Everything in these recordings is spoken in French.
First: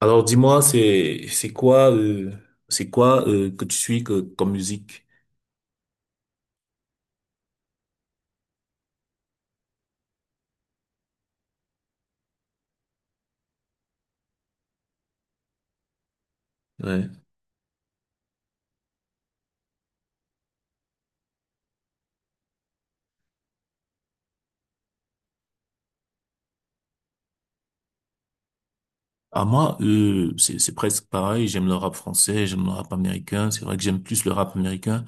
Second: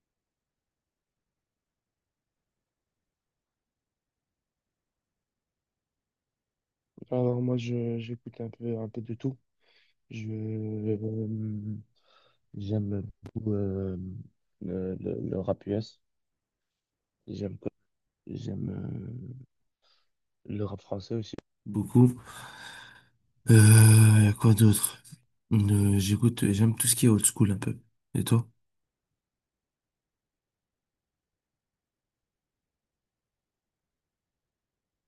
Alors dis-moi, c'est quoi que tu suis que, comme musique? Alors moi je j'écoute un peu de tout. Je J'aime beaucoup le rap US. Ouais. J'aime j'aime Le rap français aussi. Beaucoup. Euh, Y a quoi d'autre? J'écoute, j'aime tout ce qui est old school un peu. Et toi? À moi, c'est presque pareil. J'aime le rap français, j'aime le rap américain. C'est vrai que j'aime plus le rap américain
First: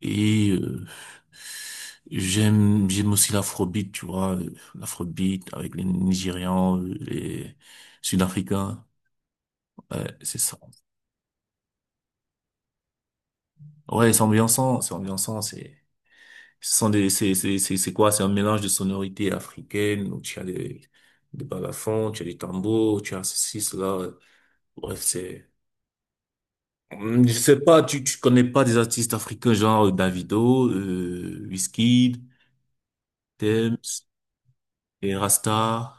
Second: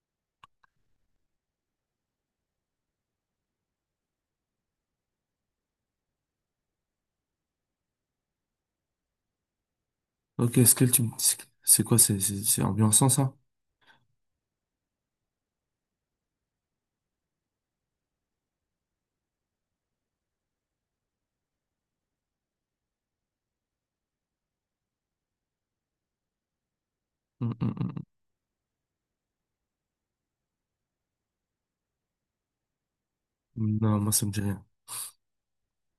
et j'aime aussi l'afrobeat, tu vois, l'afrobeat avec les Nigérians, les Sud-Africains. Ouais, c'est ça. Ok, Skull, c'est quoi? C'est ambiançant, ça? Ouais, c'est ambiançant, c'est ambiançant. C'est Ce sont des, c'est quoi? C'est un mélange de sonorités africaines, où tu as des, balafons, tu as des tambours, tu as ceci, cela. Bref, c'est, je Hum, sais hum, pas, hum. tu connais pas des artistes africains genre Davido, Wizkid, Hum. Non, Tems, moi, ça me dit rien. et Rasta.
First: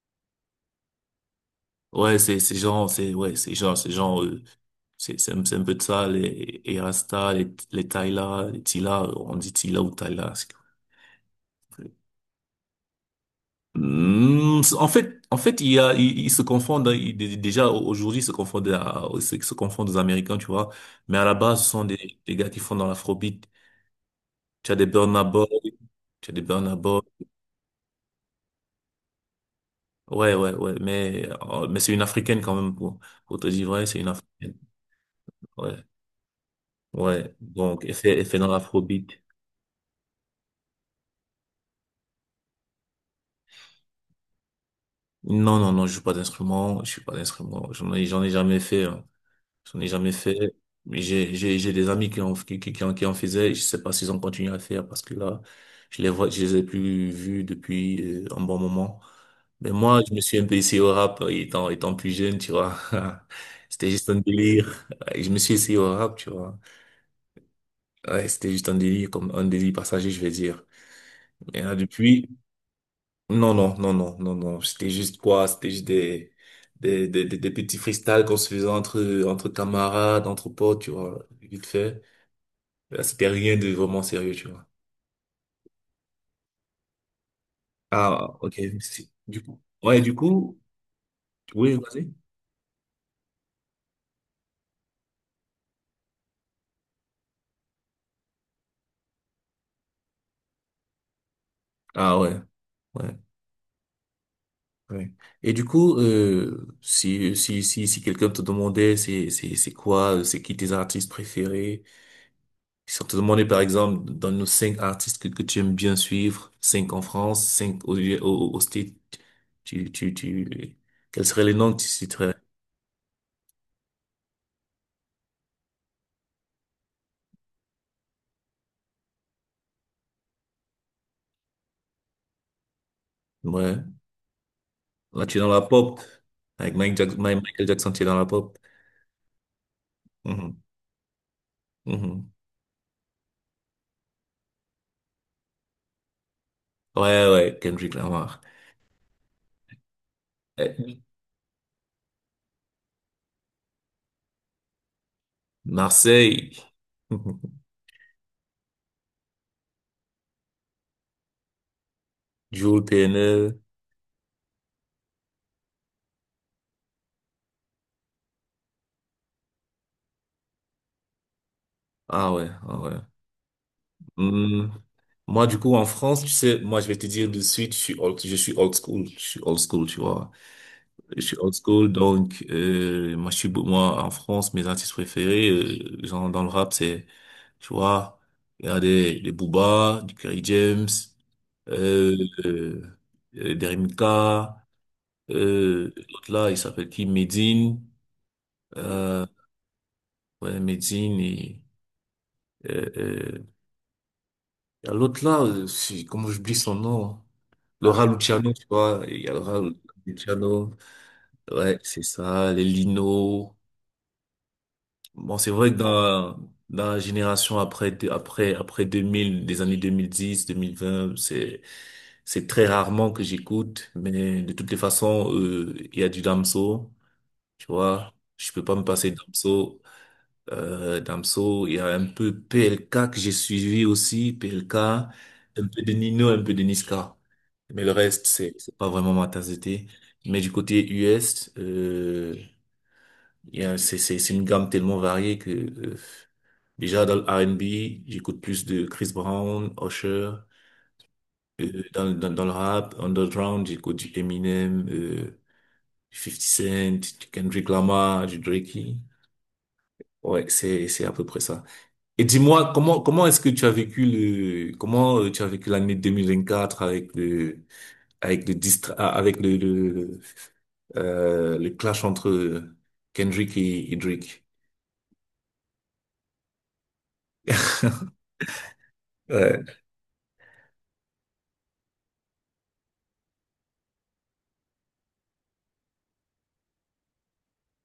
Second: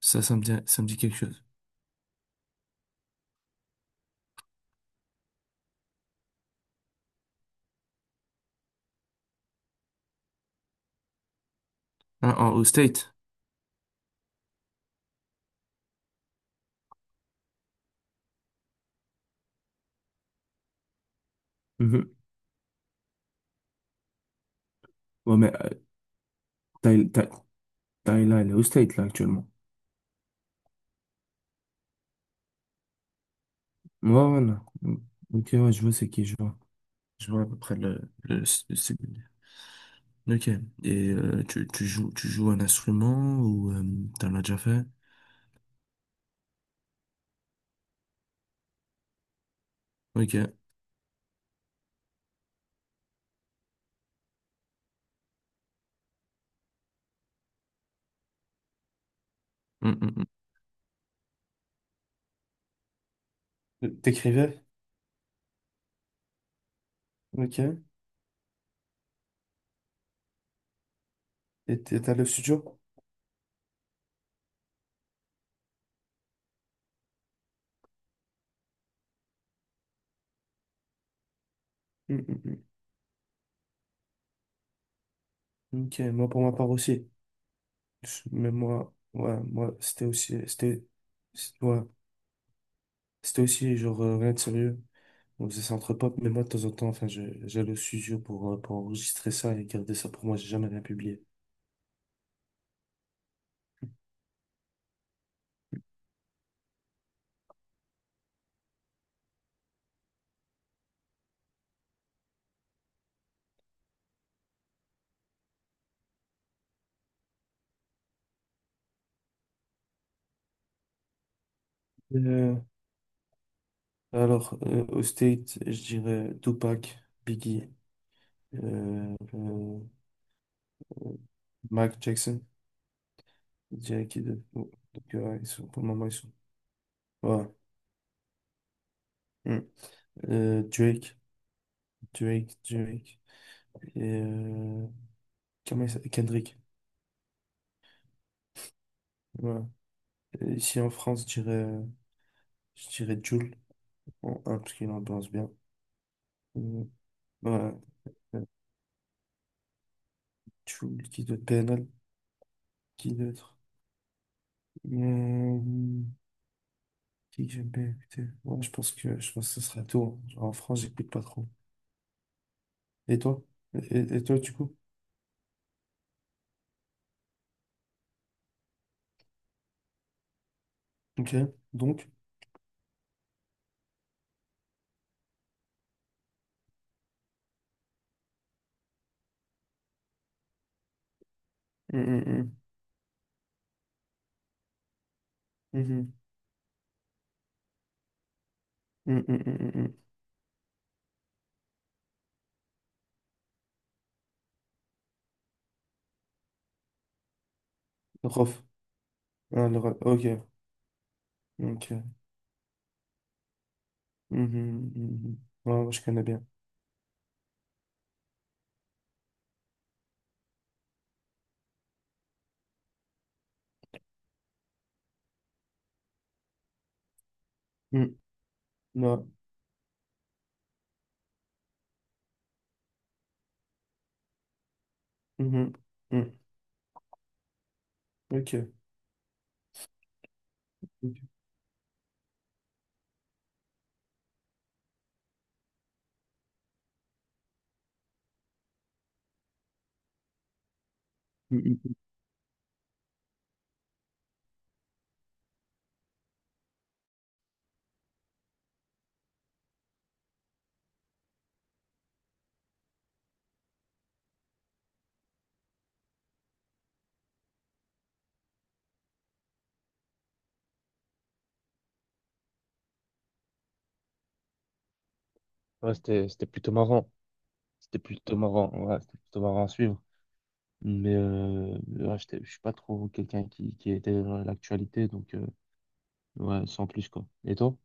Ça, ça me dit quelque chose. Ouais, c'est un peu de ça, les, et Rasta, les Tyla, les Tila, on dit Tila ou Tyla. Ah, en, au State? En fait, il y a, ils se confondent, hein, aujourd'hui, ils se confondent, ils se confondent aux Américains, tu vois. Mais à la base, ce sont Mhm. des gars qui font dans l'afrobeat. Tu as des Burna Ouais, Boy, mais tu as des Burna Boy. Ty- Ty- Tyla, elle est au State là actuellement. Ouais, ouais, ouais. Mais c'est une africaine quand même, pour te dire vrai, c'est une Ouais, africaine. voilà. Ok, ouais, Ouais, je vois c'est qui, je vois. Je ouais. vois à peu près Donc, elle le, fait, elle fait dans l'afrobeat. ok. Et tu, tu joues un instrument ou t'en as déjà fait? Non, non, non, je joue pas d'instrument, je suis pas d'instrument. J'en ai jamais fait, hein. J'en ai jamais fait. Ok. Mais j'ai des amis qui en, qui, qui en faisaient. Je sais pas s'ils ont continué à faire, parce que là, je les vois, je les ai plus vus depuis un bon moment. Mais Mm, moi, je me mm, suis un peu essayé au rap étant plus jeune, tu vois. mm. C'était juste un T'écrivais? délire. Ouais, je me suis essayé au rap, tu vois. Ok. Ouais, c'était juste un délire, comme un délire passager, je vais dire. Et là, Et t'allais au depuis, studio? non, non, non, non, non, non. C'était juste quoi? C'était juste des, des petits freestyles qu'on se faisait entre camarades, entre potes, tu vois, vite fait. Mm, mm, C'était rien de vraiment sérieux, tu vois. mm. Ok, moi pour ma part aussi. Ah, Mais ok. moi, Si. ouais, Du coup, moi, ouais, c'était du aussi, coup, oui, ouais, vas-y. c'était aussi genre rien de sérieux. On faisait ça entre potes, mais moi de temps en temps, j'allais au studio pour enregistrer ça et garder ça pour moi, j'ai jamais rien publié. Ah, ouais, ouais, ouais. Et du coup, si quelqu'un te demandait c'est qui tes artistes préférés, si on te demandait par exemple dans nos cinq artistes que tu aimes bien suivre, cinq en France, cinq au States, tu, tu, tu, quels seraient les noms que tu citerais? Euh, Alors, au State, je dirais Tupac, Biggie, euh, euh, euh, Mike Jackson. Je Ouais. dirais qui de... bon, donc, Là, tu es ils dans la sont, pour le pop. moment, ils sont. Avec Voilà. Michael Jackson, tu es dans la pop. Mm. Mhm. Drake, Mhm. Drake. Et comment il s'appelle Kendrick. Ouais, ouais, Kendrick Lamar. Voilà. Et Euh, ici en France, je dirais Jul, en un, parce qu'il ambiance bien. Marseille. Euh, voilà. Euh, Jul, qui d'autre? PNL, Jules qui d'autre? Terneul. Euh, Qui que j'aime bien écouter. Ouais, je pense que ce sera tout. Hein. Genre, en France, j'écoute pas trop. Ah ouais, ah ouais. Et toi? Et toi, du Hmm, coup? Moi, du coup, en France, tu sais, moi, je vais te dire de suite, je suis old school, je suis old school, tu vois. Je Ok. suis old school, Donc. donc moi, je suis, moi, en France, mes artistes préférés, genre dans le rap, c'est, tu vois, il y a des, Booba, du Kerry James, Hum, euh, hum, euh, Derrick Mika, hum. l'autre là, il s'appelle qui? Medine. Hum, Euh, hum, hum, hum, hum. ouais, Medine et euh, euh, il y a l'autre là, comment j'oublie son nom? Laura Le Luciano, Rof. tu vois, il y a Laura Ah, le Rof. Ok. Luciano, ouais, c'est Ok. ça, les Lino. Hum, hum, hum, Bon, hum. c'est vrai que Ouais, ouais, je connais dans, bien. dans la génération après 2000, des années 2010, 2020, c'est très rarement que j'écoute, mais de toutes les façons, il y a du Damso, tu vois, Hum. je peux pas me passer de Non. Damso. Damso, il y a un peu PLK que j'ai suivi aussi, PLK, un Hum, hum, peu de Nino, hum. un peu de Niska. Mais le reste, c'est Ok. c'est pas vraiment ma tasse de thé. Mais du côté Ok. US, il y a, c'est une gamme tellement variée que déjà dans le R&B, j'écoute plus de Chris Brown, Usher. Hum, hum, hum. dans le rap, underground, j'écoute du Eminem, du 50 Cent, du Kendrick Lamar, du Drake. Ouais, c'est à peu près ça. Et dis-moi, comment est-ce que tu as vécu le, comment tu as vécu l'année 2024 avec avec le clash entre Kendrick et Drake? Ouais, c'était, c'était plutôt marrant. C'était plutôt marrant. Ouais, c'était plutôt marrant à Ouais. suivre. Mais ouais, je suis pas trop quelqu'un qui était dans l'actualité, donc ouais, sans plus quoi. Et toi?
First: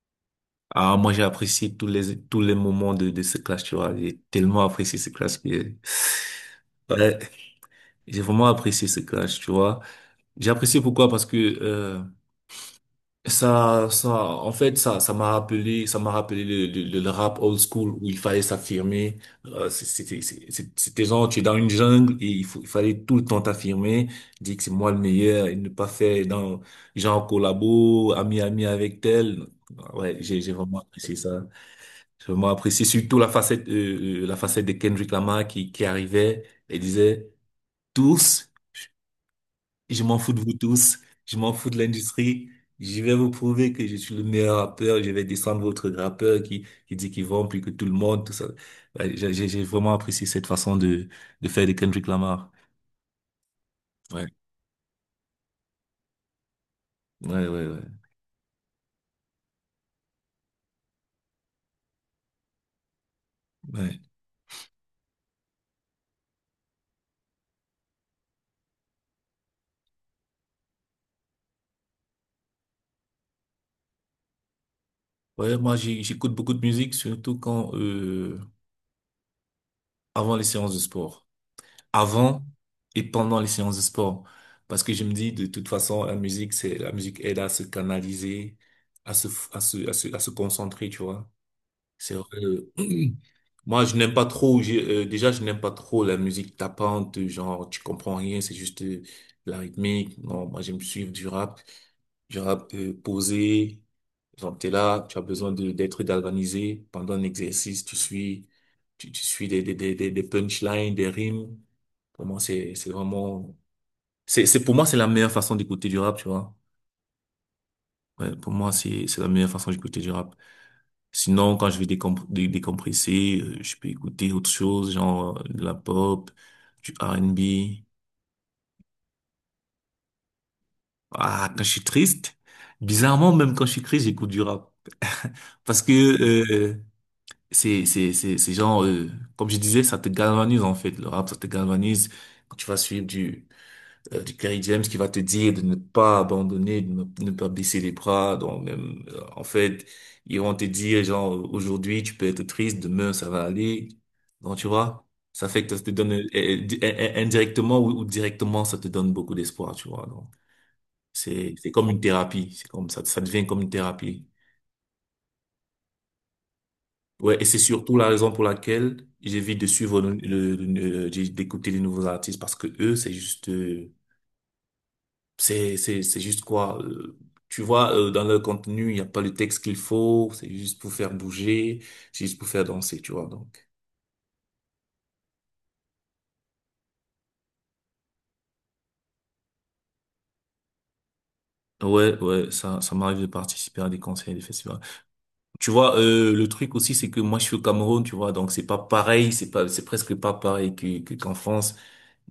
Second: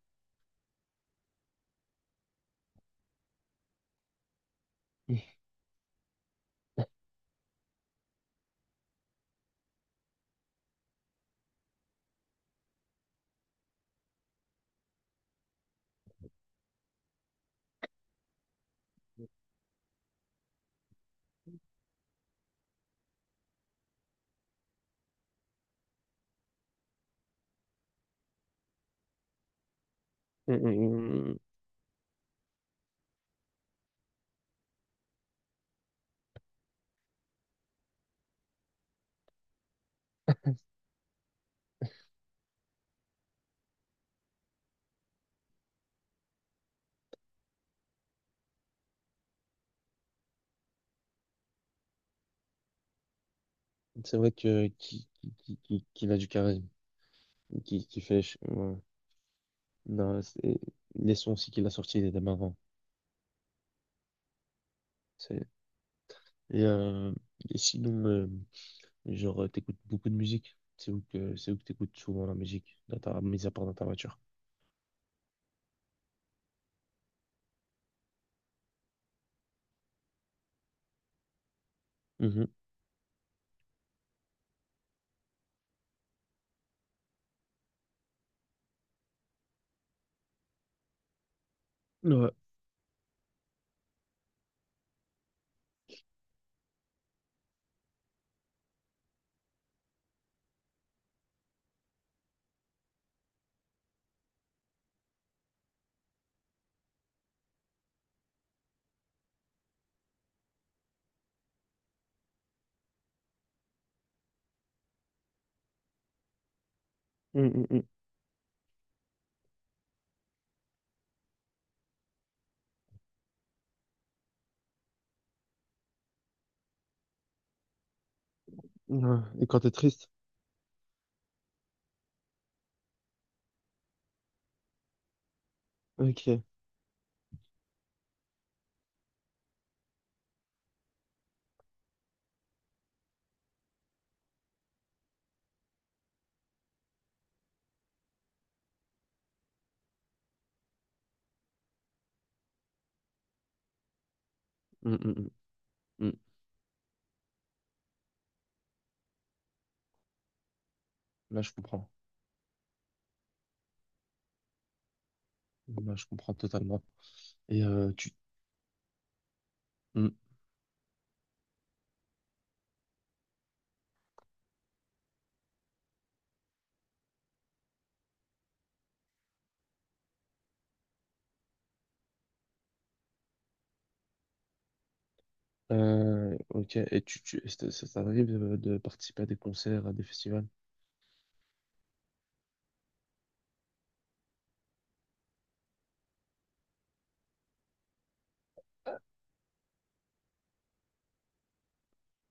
Ah, moi, j'ai apprécié tous les moments de ce clash, tu vois. J'ai tellement apprécié ce clash que, ouais, j'ai vraiment apprécié ce clash, tu vois. J'ai apprécié pourquoi? Parce que, en fait, ça m'a rappelé le, rap old school où il fallait s'affirmer. C'était, c'était genre, tu es dans une jungle et il fallait tout le temps t'affirmer, dire que c'est moi le meilleur et ne pas faire dans, genre, collabo, ami avec tel. Ouais, j'ai Mm, vraiment apprécié mm, mm. ça. J'ai vraiment apprécié surtout la facette, la facette de Kendrick Lamar qui arrivait et disait tous. Je m'en fous de vous tous. Je m'en fous de l'industrie. Je vais vous prouver que je suis le meilleur rappeur. Je vais descendre votre rappeur qui dit qu'il vend plus que tout le monde, tout ça. Ouais, j'ai vraiment apprécié cette façon de faire de Kendrick Lamar. C'est Ouais, vrai que qu'il a du charisme, ouais, ouais, ouais. Qui fait. Ouais. Non, c'est- Les sons aussi qu'il a sortis dès avant. Ouais, C'est- et, et sinon, genre, t'écoutes beaucoup de musique. C'est où que t'écoutes souvent la musique, dans ta, mis à part dans ta voiture. ouais, moi, j'écoute beaucoup de musique, surtout avant les séances de sport. Avant Mhm. et pendant les séances de sport. Parce que je me dis, de toute façon, la musique aide à se canaliser, à se concentrer, tu vois. C'est Ouais. vrai. Moi, je n'aime pas trop, déjà, je n'aime pas trop la musique tapante, genre, tu comprends rien, c'est juste la rythmique. Non, moi, j'aime suivre du rap posé. Genre, t'es là, tu as besoin d'être galvanisé pendant un exercice, tu suis des, des punchlines, des rimes. Pour moi, c'est vraiment, c'est, Pour moi, c'est la meilleure façon d'écouter du rap, tu vois. Mm, mm, Ouais, pour moi, c'est la meilleure façon d'écouter du rap. Sinon, quand je vais décompresser, je peux écouter autre chose, genre de la pop, du R&B. mm. Ouais. Et quand t'es triste. Ah, quand je suis triste, bizarrement, même quand je suis triste, j'écoute du rap. Parce que Ok. C'est genre, comme je disais, ça te galvanise en fait. Le rap, ça te galvanise. Quand tu vas suivre du Kerry James qui va te dire de ne pas abandonner, de ne pas baisser les bras. Donc, même, en fait, ils vont te dire, genre, aujourd'hui, tu peux être triste, demain, ça va aller. Donc, tu Mm, vois, mm, mm, ça fait que ça te donne, mm. Indirectement ou directement, ça te donne beaucoup d'espoir, tu vois. Donc, Là, je c'est comprends. comme une thérapie. C'est comme ça devient comme une thérapie. Là, je comprends totalement. Ouais, et c'est Et surtout la raison pour laquelle j'évite de suivre tu. D'écouter les nouveaux artistes parce que eux, c'est juste, c'est juste quoi? Tu vois, dans leur contenu, il n'y a pas le texte qu'il faut, c'est juste pour faire bouger, c'est juste pour faire danser, tu vois, donc. Ok, et tu, ça t'arrive de participer à des concerts, à des festivals? Ouais, ouais, ça m'arrive de participer à des concerts et des festivals. Tu vois, le truc aussi, c'est que moi, je suis au Cameroun, tu vois, donc c'est pas pareil, c'est presque pas pareil qu'en France.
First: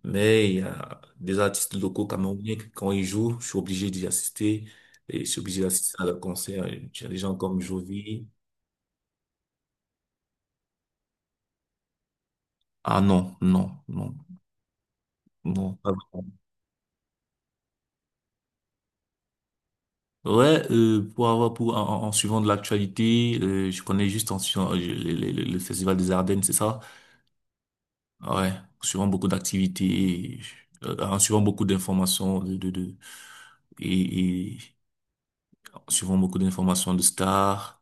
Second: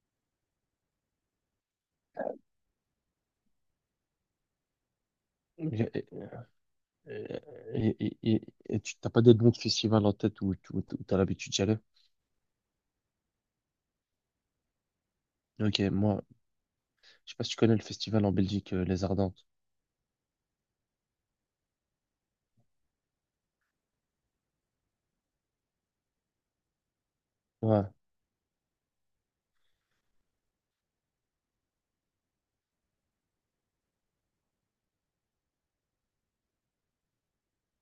Mais il y a des artistes locaux camerounais que quand ils jouent, je suis obligé d'y assister et je suis obligé Ok. d'assister à leur concert. Il y a des gens comme et- et- Jovi. et- et tu t'as pas des noms de festivals en tête où, où, où t'as l'habitude d'y aller? Ah non, non, non, non. Ok, Pas moi, vraiment. je sais pas si tu connais le festival en Belgique, Les Ardentes. Ouais, pour en suivant de l'actualité, je connais juste en suivant le, le Festival des Ardennes, c'est ça? Ouais, Ouais, en suivant beaucoup d'activités, en suivant beaucoup d'informations de et, en suivant beaucoup d'informations de stars.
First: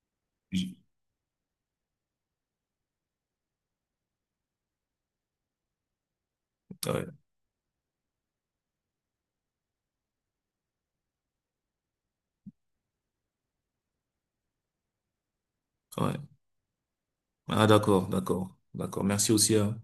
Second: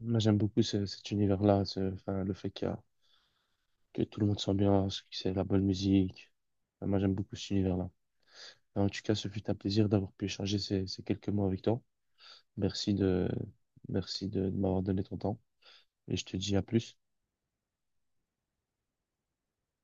moi j'aime beaucoup J- cet univers-là, enfin, le fait qu'il y a- que tout le monde s'ambiance, que c'est la bonne musique. Enfin, moi Ouais, j'aime beaucoup cet univers-là. En tout cas, ce fut un plaisir d'avoir pu échanger ces, ces quelques mots avec toi. Merci de, merci de m'avoir donné ton temps et ouais. je te dis à plus. Ah d'accord, d'accord, d'accord. Merci aussi, hein.